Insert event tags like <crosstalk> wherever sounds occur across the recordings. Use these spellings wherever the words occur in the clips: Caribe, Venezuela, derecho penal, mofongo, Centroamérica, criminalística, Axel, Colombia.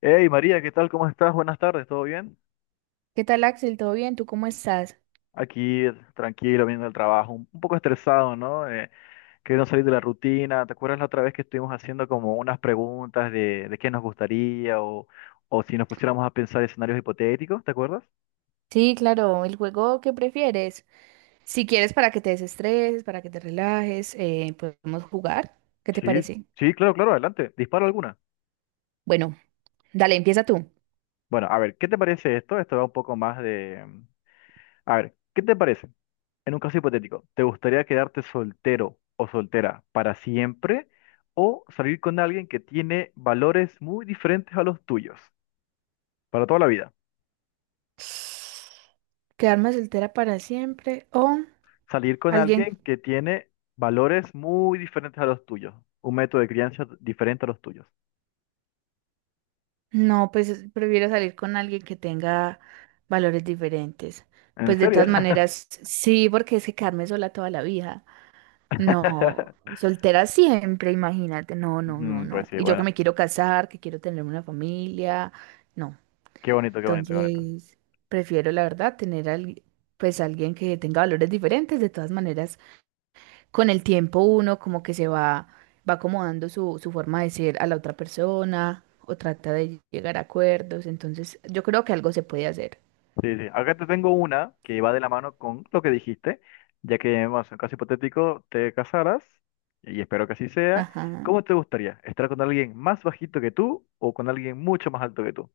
Hey María, ¿qué tal? ¿Cómo estás? Buenas tardes, ¿todo bien? ¿Qué tal, Axel? ¿Todo bien? ¿Tú cómo estás? Aquí tranquilo, viendo el trabajo, un poco estresado, ¿no? Queriendo salir de la rutina. ¿Te acuerdas la otra vez que estuvimos haciendo como unas preguntas de qué nos gustaría o si nos pusiéramos a pensar escenarios hipotéticos? ¿Te acuerdas? Sí, claro, el juego que prefieres. Si quieres para que te desestreses, para que te relajes, podemos jugar. ¿Qué te Sí, parece? sí, claro, claro, adelante. Disparo alguna. Bueno, dale, empieza tú. Bueno, a ver, ¿qué te parece esto? Esto va un poco más de. A ver, ¿qué te parece? En un caso hipotético, ¿te gustaría quedarte soltero o soltera para siempre o salir con alguien que tiene valores muy diferentes a los tuyos para toda la vida? ¿Quedarme soltera para siempre o Salir con alguien? alguien que tiene valores muy diferentes a los tuyos, un método de crianza diferente a los tuyos. No, pues prefiero salir con alguien que tenga valores diferentes. ¿En Pues de serio? todas maneras, sí, porque es que quedarme sola toda la vida. No, <laughs> soltera siempre, imagínate. No, no, no, pues no. sí, Y yo que bueno, me quiero casar, que quiero tener una familia. No. qué bonito, qué bonito, qué bonito. Entonces, prefiero, la verdad, pues alguien que tenga valores diferentes. De todas maneras, con el tiempo uno como que va acomodando su forma de ser a la otra persona o trata de llegar a acuerdos. Entonces, yo creo que algo se puede hacer. Sí, sí. Acá te tengo una que va de la mano con lo que dijiste, ya que, bueno, es un caso hipotético, te casaras, y espero que así sea. Ajá. ¿Cómo te gustaría? ¿Estar con alguien más bajito que tú o con alguien mucho más alto que tú?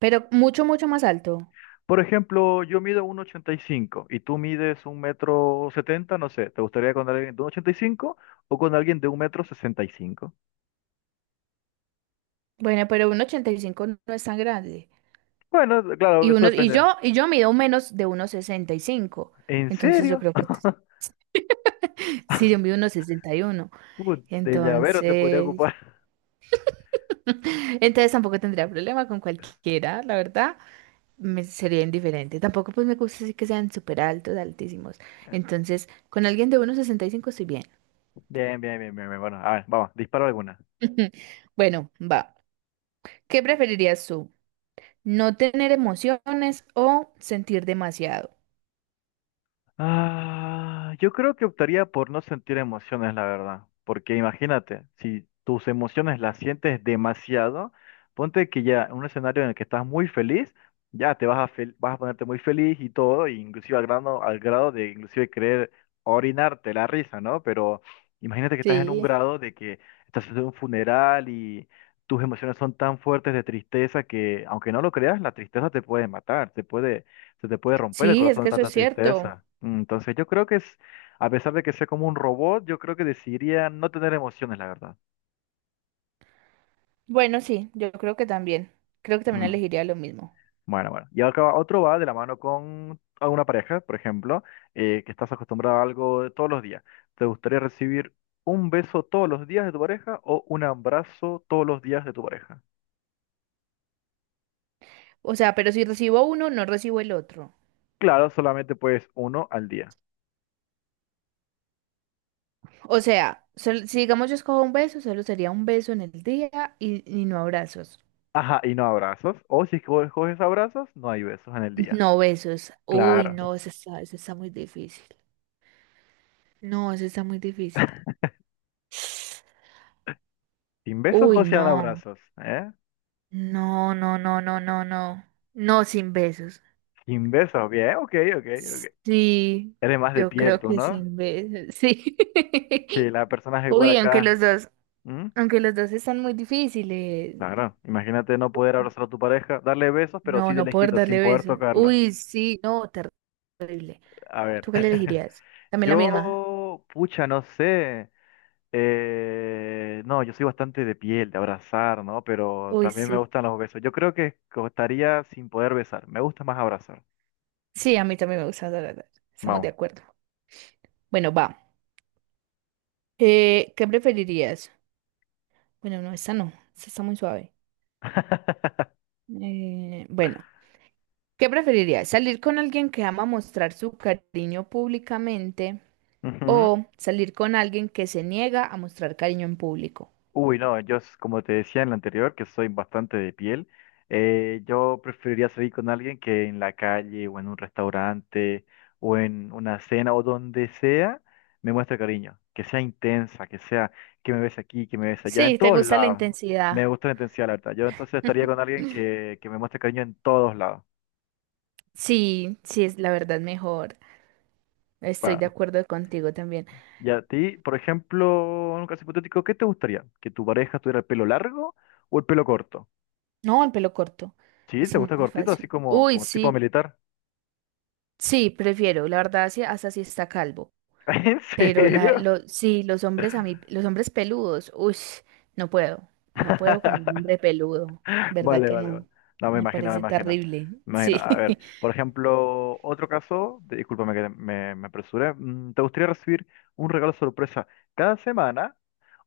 Pero mucho, mucho más alto. Por ejemplo, yo mido 1,85 y cinco y tú mides 1,70 m no sé. ¿Te gustaría con alguien de 1,85 o con alguien de 1,65 m? Bueno, pero un 85 no es tan grande. Bueno, claro, Y eso uno, y depende. yo, y yo mido menos de uno sesenta y cinco. ¿En Entonces yo serio? creo que <laughs> sí, yo mido <laughs> uno sesenta y uno. Uh, de llavero te podría Entonces, ocupar. entonces tampoco tendría problema con cualquiera, la verdad. Me sería indiferente. Tampoco pues me gusta así que sean súper altos, altísimos. Entonces, con alguien de uno sesenta y cinco estoy bien. <laughs> Bien, bien, bien, bien, bien. Bueno, a ver, vamos, dispara alguna. <laughs> Bueno, va. ¿Qué preferirías tú? ¿No tener emociones o sentir demasiado? Ah, yo creo que optaría por no sentir emociones, la verdad. Porque imagínate, si tus emociones las sientes demasiado, ponte que ya en un escenario en el que estás muy feliz, ya te vas a, vas a ponerte muy feliz y todo, e inclusive al grado de inclusive querer orinarte la risa, ¿no? Pero imagínate que estás en un Sí. grado de que estás en un funeral y tus emociones son tan fuertes de tristeza que, aunque no lo creas, la tristeza te puede matar, te puede se te puede romper el Sí, es corazón de que eso tanta es cierto. tristeza. Entonces yo creo que es, a pesar de que sea como un robot, yo creo que decidiría no tener emociones, la verdad. Bueno, sí, yo creo que también. Creo que también Mm, elegiría lo mismo. Bueno, bueno. Y acá otro va de la mano con alguna pareja, por ejemplo, que estás acostumbrado a algo de todos los días. ¿Te gustaría recibir un beso todos los días de tu pareja o un abrazo todos los días de tu pareja? O sea, pero si recibo uno, no recibo el otro. Claro, solamente puedes uno al día. O sea, si digamos yo escojo un beso, solo sería un beso en el día y no abrazos. Ajá, y no abrazos. O si coges abrazos, no hay besos en el día. No besos. Uy, Claro. no, eso está muy difícil. No, eso está muy difícil. <laughs> ¿Sin besos Uy, o sean no. abrazos? ¿Eh? No, no, no, no, no, no. No sin besos. Kim Beso, bien, ok, ok, ok. Sí, Eres más de yo piel creo tú, que ¿no? sin besos. Sí. Sí, <laughs> la persona es igual Uy, aunque los acá. dos. ¿Mm? Aunque los dos están muy difíciles. Claro, imagínate no poder abrazar a tu pareja, darle besos, pero sí No, de no poder lejito, sin darle poder besos. tocarlo. Uy, sí, no, terrible. A ver, ¿Tú qué le <laughs> elegirías? También la misma. yo, pucha, no sé. No, yo soy bastante de piel, de abrazar, ¿no? Pero Uy, también me sí. gustan los besos. Yo creo que costaría sin poder besar. Me gusta más abrazar. Sí, a mí también me gusta dar besos. Estamos de Vamos. acuerdo. Bueno, va. ¿Qué preferirías? Bueno, no, esta no. Esta está muy suave. <laughs> Bueno, ¿qué preferirías? ¿Salir con alguien que ama mostrar su cariño públicamente Ujú. o salir con alguien que se niega a mostrar cariño en público? Uy, no, como te decía en la anterior, que soy bastante de piel, yo preferiría salir con alguien que en la calle o en un restaurante o en una cena o donde sea me muestre cariño, que sea intensa, que sea que me ves aquí, que me ves allá, en Sí, ¿te todos gusta la lados. Me intensidad? gusta la intensidad, la verdad. Yo entonces estaría con alguien <laughs> que me muestre cariño en todos lados. Sí, sí, es la verdad mejor. Estoy de Bueno, acuerdo contigo también. y a ti, por ejemplo, en un caso hipotético, ¿qué te gustaría? ¿Que tu pareja tuviera el pelo largo o el pelo corto? No, el pelo corto. Sí, ¿te Está gusta muy cortito, así fácil. como, Uy, como tipo sí, militar? sí, prefiero. La verdad, sí, hasta si está calvo. <laughs> ¿En Pero serio? Sí, los hombres a mí, los hombres peludos, uy, no puedo. No puedo con un <laughs> hombre peludo. ¿Verdad Vale, que vale, vale. no? No, me Me imagino, me parece imagino. terrible. Me imagino. Sí. A ver, por <laughs> ejemplo, otro caso, discúlpame me apresuré. ¿Te gustaría recibir un regalo sorpresa cada semana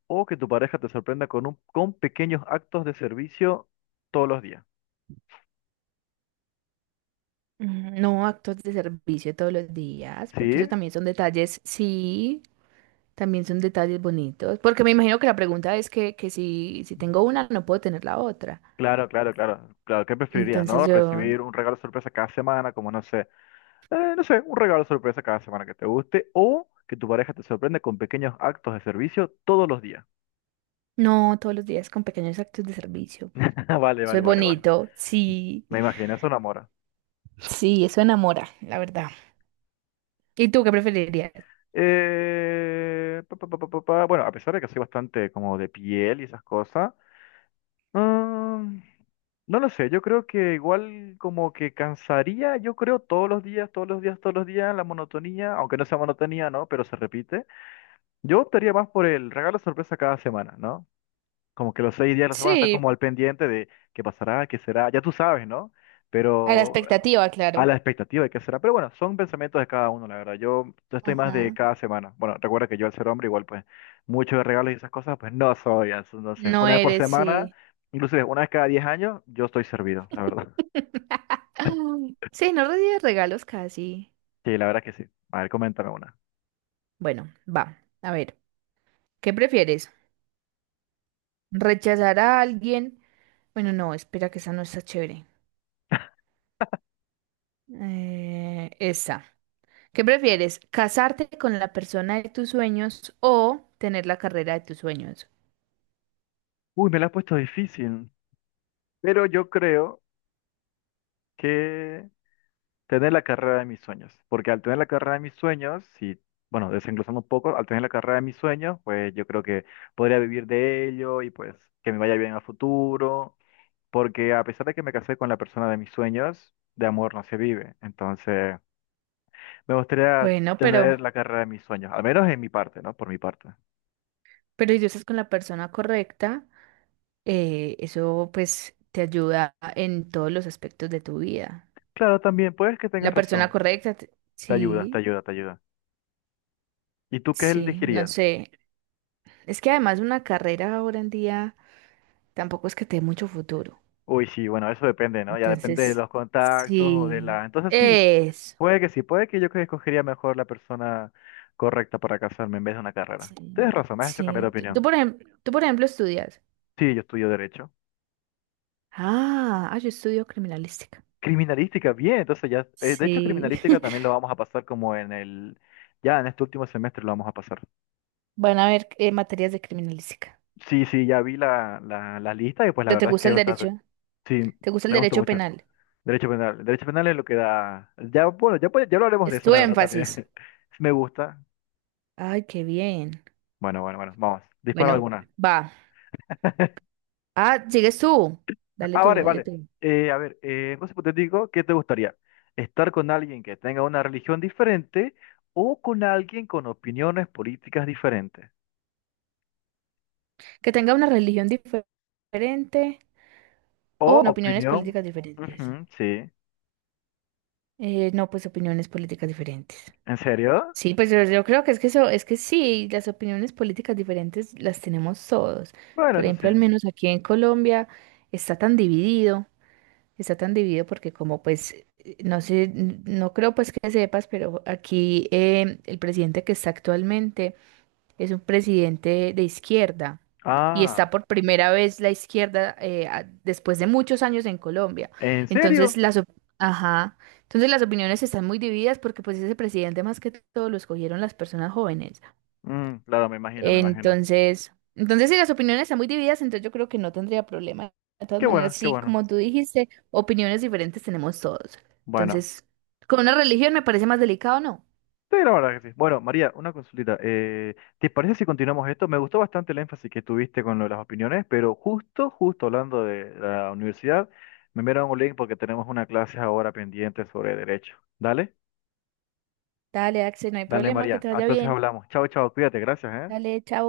o que tu pareja te sorprenda con pequeños actos de servicio todos los días? Mm, no actos de servicio todos los días, porque ¿Sí? eso también son detalles, sí, también son detalles bonitos, porque me imagino que la pregunta es que si, si tengo una, no puedo tener la otra. Claro, claro, claro. Claro, ¿qué preferirías, Entonces no? Recibir un regalo sorpresa cada semana, como no sé. No sé, un regalo sorpresa cada semana que te guste o que tu pareja te sorprende con pequeños actos de servicio todos los días. no, todos los días con pequeños actos de servicio. <laughs> Vale, Eso vale, es vale, bueno. bonito, sí, Me imagino, eso enamora. sí, eso enamora, la verdad. ¿Y tú qué preferirías? Pa, pa, pa, pa, pa, pa. Bueno, a pesar de que soy bastante como de piel y esas cosas, mm, no lo sé, yo creo que igual como que cansaría, yo creo todos los días, todos los días, todos los días, la monotonía, aunque no sea monotonía, ¿no? Pero se repite. Yo optaría más por el regalo sorpresa cada semana, ¿no? Como que los seis días de la semana estás Sí, como al pendiente de qué pasará, qué será, ya tú sabes, ¿no? a la Pero eh, expectativa, a claro. la expectativa de qué será. Pero bueno, son pensamientos de cada uno, la verdad. Yo estoy más de Ajá. cada semana. Bueno, recuerda que yo al ser hombre igual, pues, muchos de regalos y esas cosas, pues no soy. Entonces, No una vez por eres, semana, sí. inclusive una vez cada 10 años, yo estoy servido, la verdad. <laughs> Ay, sí, no recibes regalos casi. Sí, la verdad que sí. A ver, coméntame una. Bueno, va, a ver, ¿qué prefieres? ¿Rechazar a alguien? Bueno, no, espera que esa no está chévere. Esa. ¿Qué prefieres? ¿Casarte con la persona de tus sueños o tener la carrera de tus sueños? Uy, me la has puesto difícil, pero yo creo que... Tener la carrera de mis sueños, porque al tener la carrera de mis sueños, si, bueno, desenglosando un poco, al tener la carrera de mis sueños, pues yo creo que podría vivir de ello y pues que me vaya bien a futuro, porque a pesar de que me casé con la persona de mis sueños, de amor no se vive, entonces me gustaría Bueno, pero, tener la carrera de mis sueños, al menos en mi parte, ¿no? Por mi parte. pero si tú estás con la persona correcta, eso pues te ayuda en todos los aspectos de tu vida. Claro, también, puedes que La tengas persona razón, correcta, te ayuda, te sí, ayuda, te ayuda. ¿Y tú qué sí, no elegirías? sé. Es que además una carrera ahora en día tampoco es que te dé mucho futuro. Uy, sí, bueno, eso depende, ¿no? Ya depende de Entonces, los contactos o de sí, la... Entonces sí. es. Puede que sí, puede que yo que escogería mejor la persona correcta para casarme en vez de una carrera. Sí, Tienes razón, me has hecho cambiar de sí. Opinión. Por ejemplo, por ejemplo, estudias. Sí, yo estudio derecho. Yo estudio criminalística. Criminalística, bien, entonces ya, de hecho Sí. criminalística <laughs> también lo vamos a pasar como en el, ya en este último semestre lo vamos a pasar. Van a ver materias de criminalística. Sí, sí, ya vi la lista y pues la ¿Pero te verdad es que gusta es el bastante, derecho? sí, ¿Te gusta el me gustó derecho mucho. penal? Derecho penal es lo que da, ya, bueno, ya, ya lo haremos de Es eso tu la verdad énfasis. también. <laughs> Me gusta. Ay, qué bien. Bueno, bueno, bueno, vamos, dispara Bueno, alguna. va. Ah, sigues tú. Ah, vale, Dale vale. tú. En caso hipotético, ¿qué te gustaría? ¿Estar con alguien que tenga una religión diferente o con alguien con opiniones políticas diferentes? Que tenga una religión diferente ¿O o opiniones opinión? políticas diferentes. Ujú, sí. No, pues opiniones políticas diferentes. ¿En serio? Sí, pues yo creo que es que eso, es que sí, las opiniones políticas diferentes las tenemos todos. Bueno, Por eso sí. ejemplo, al menos aquí en Colombia está tan dividido, está tan dividido porque como pues, no sé, no creo pues que sepas, pero aquí el presidente que está actualmente es un presidente de izquierda y está Ah, por primera vez la izquierda después de muchos años en Colombia. ¿en Entonces serio? las, op- ajá, entonces las opiniones están muy divididas porque pues ese presidente más que todo lo escogieron las personas jóvenes. Claro, me imagino, me imagino. Entonces si las opiniones están muy divididas, entonces yo creo que no tendría problema. De todas Qué maneras, bueno, qué sí, bueno. como tú dijiste, opiniones diferentes tenemos todos. Bueno. Entonces, con una religión me parece más delicado, ¿no? Sí, la verdad que sí. Bueno, María, una consultita. ¿Te parece si continuamos esto? Me gustó bastante el énfasis que tuviste con lo de las opiniones, pero justo, justo hablando de la universidad, me enviaron un link porque tenemos una clase ahora pendiente sobre derecho. Dale, Dale, Axel, no hay dale, problema, que María. te vaya Entonces bien. hablamos. Chao, chao, cuídate, gracias, ¿eh? Dale, chao.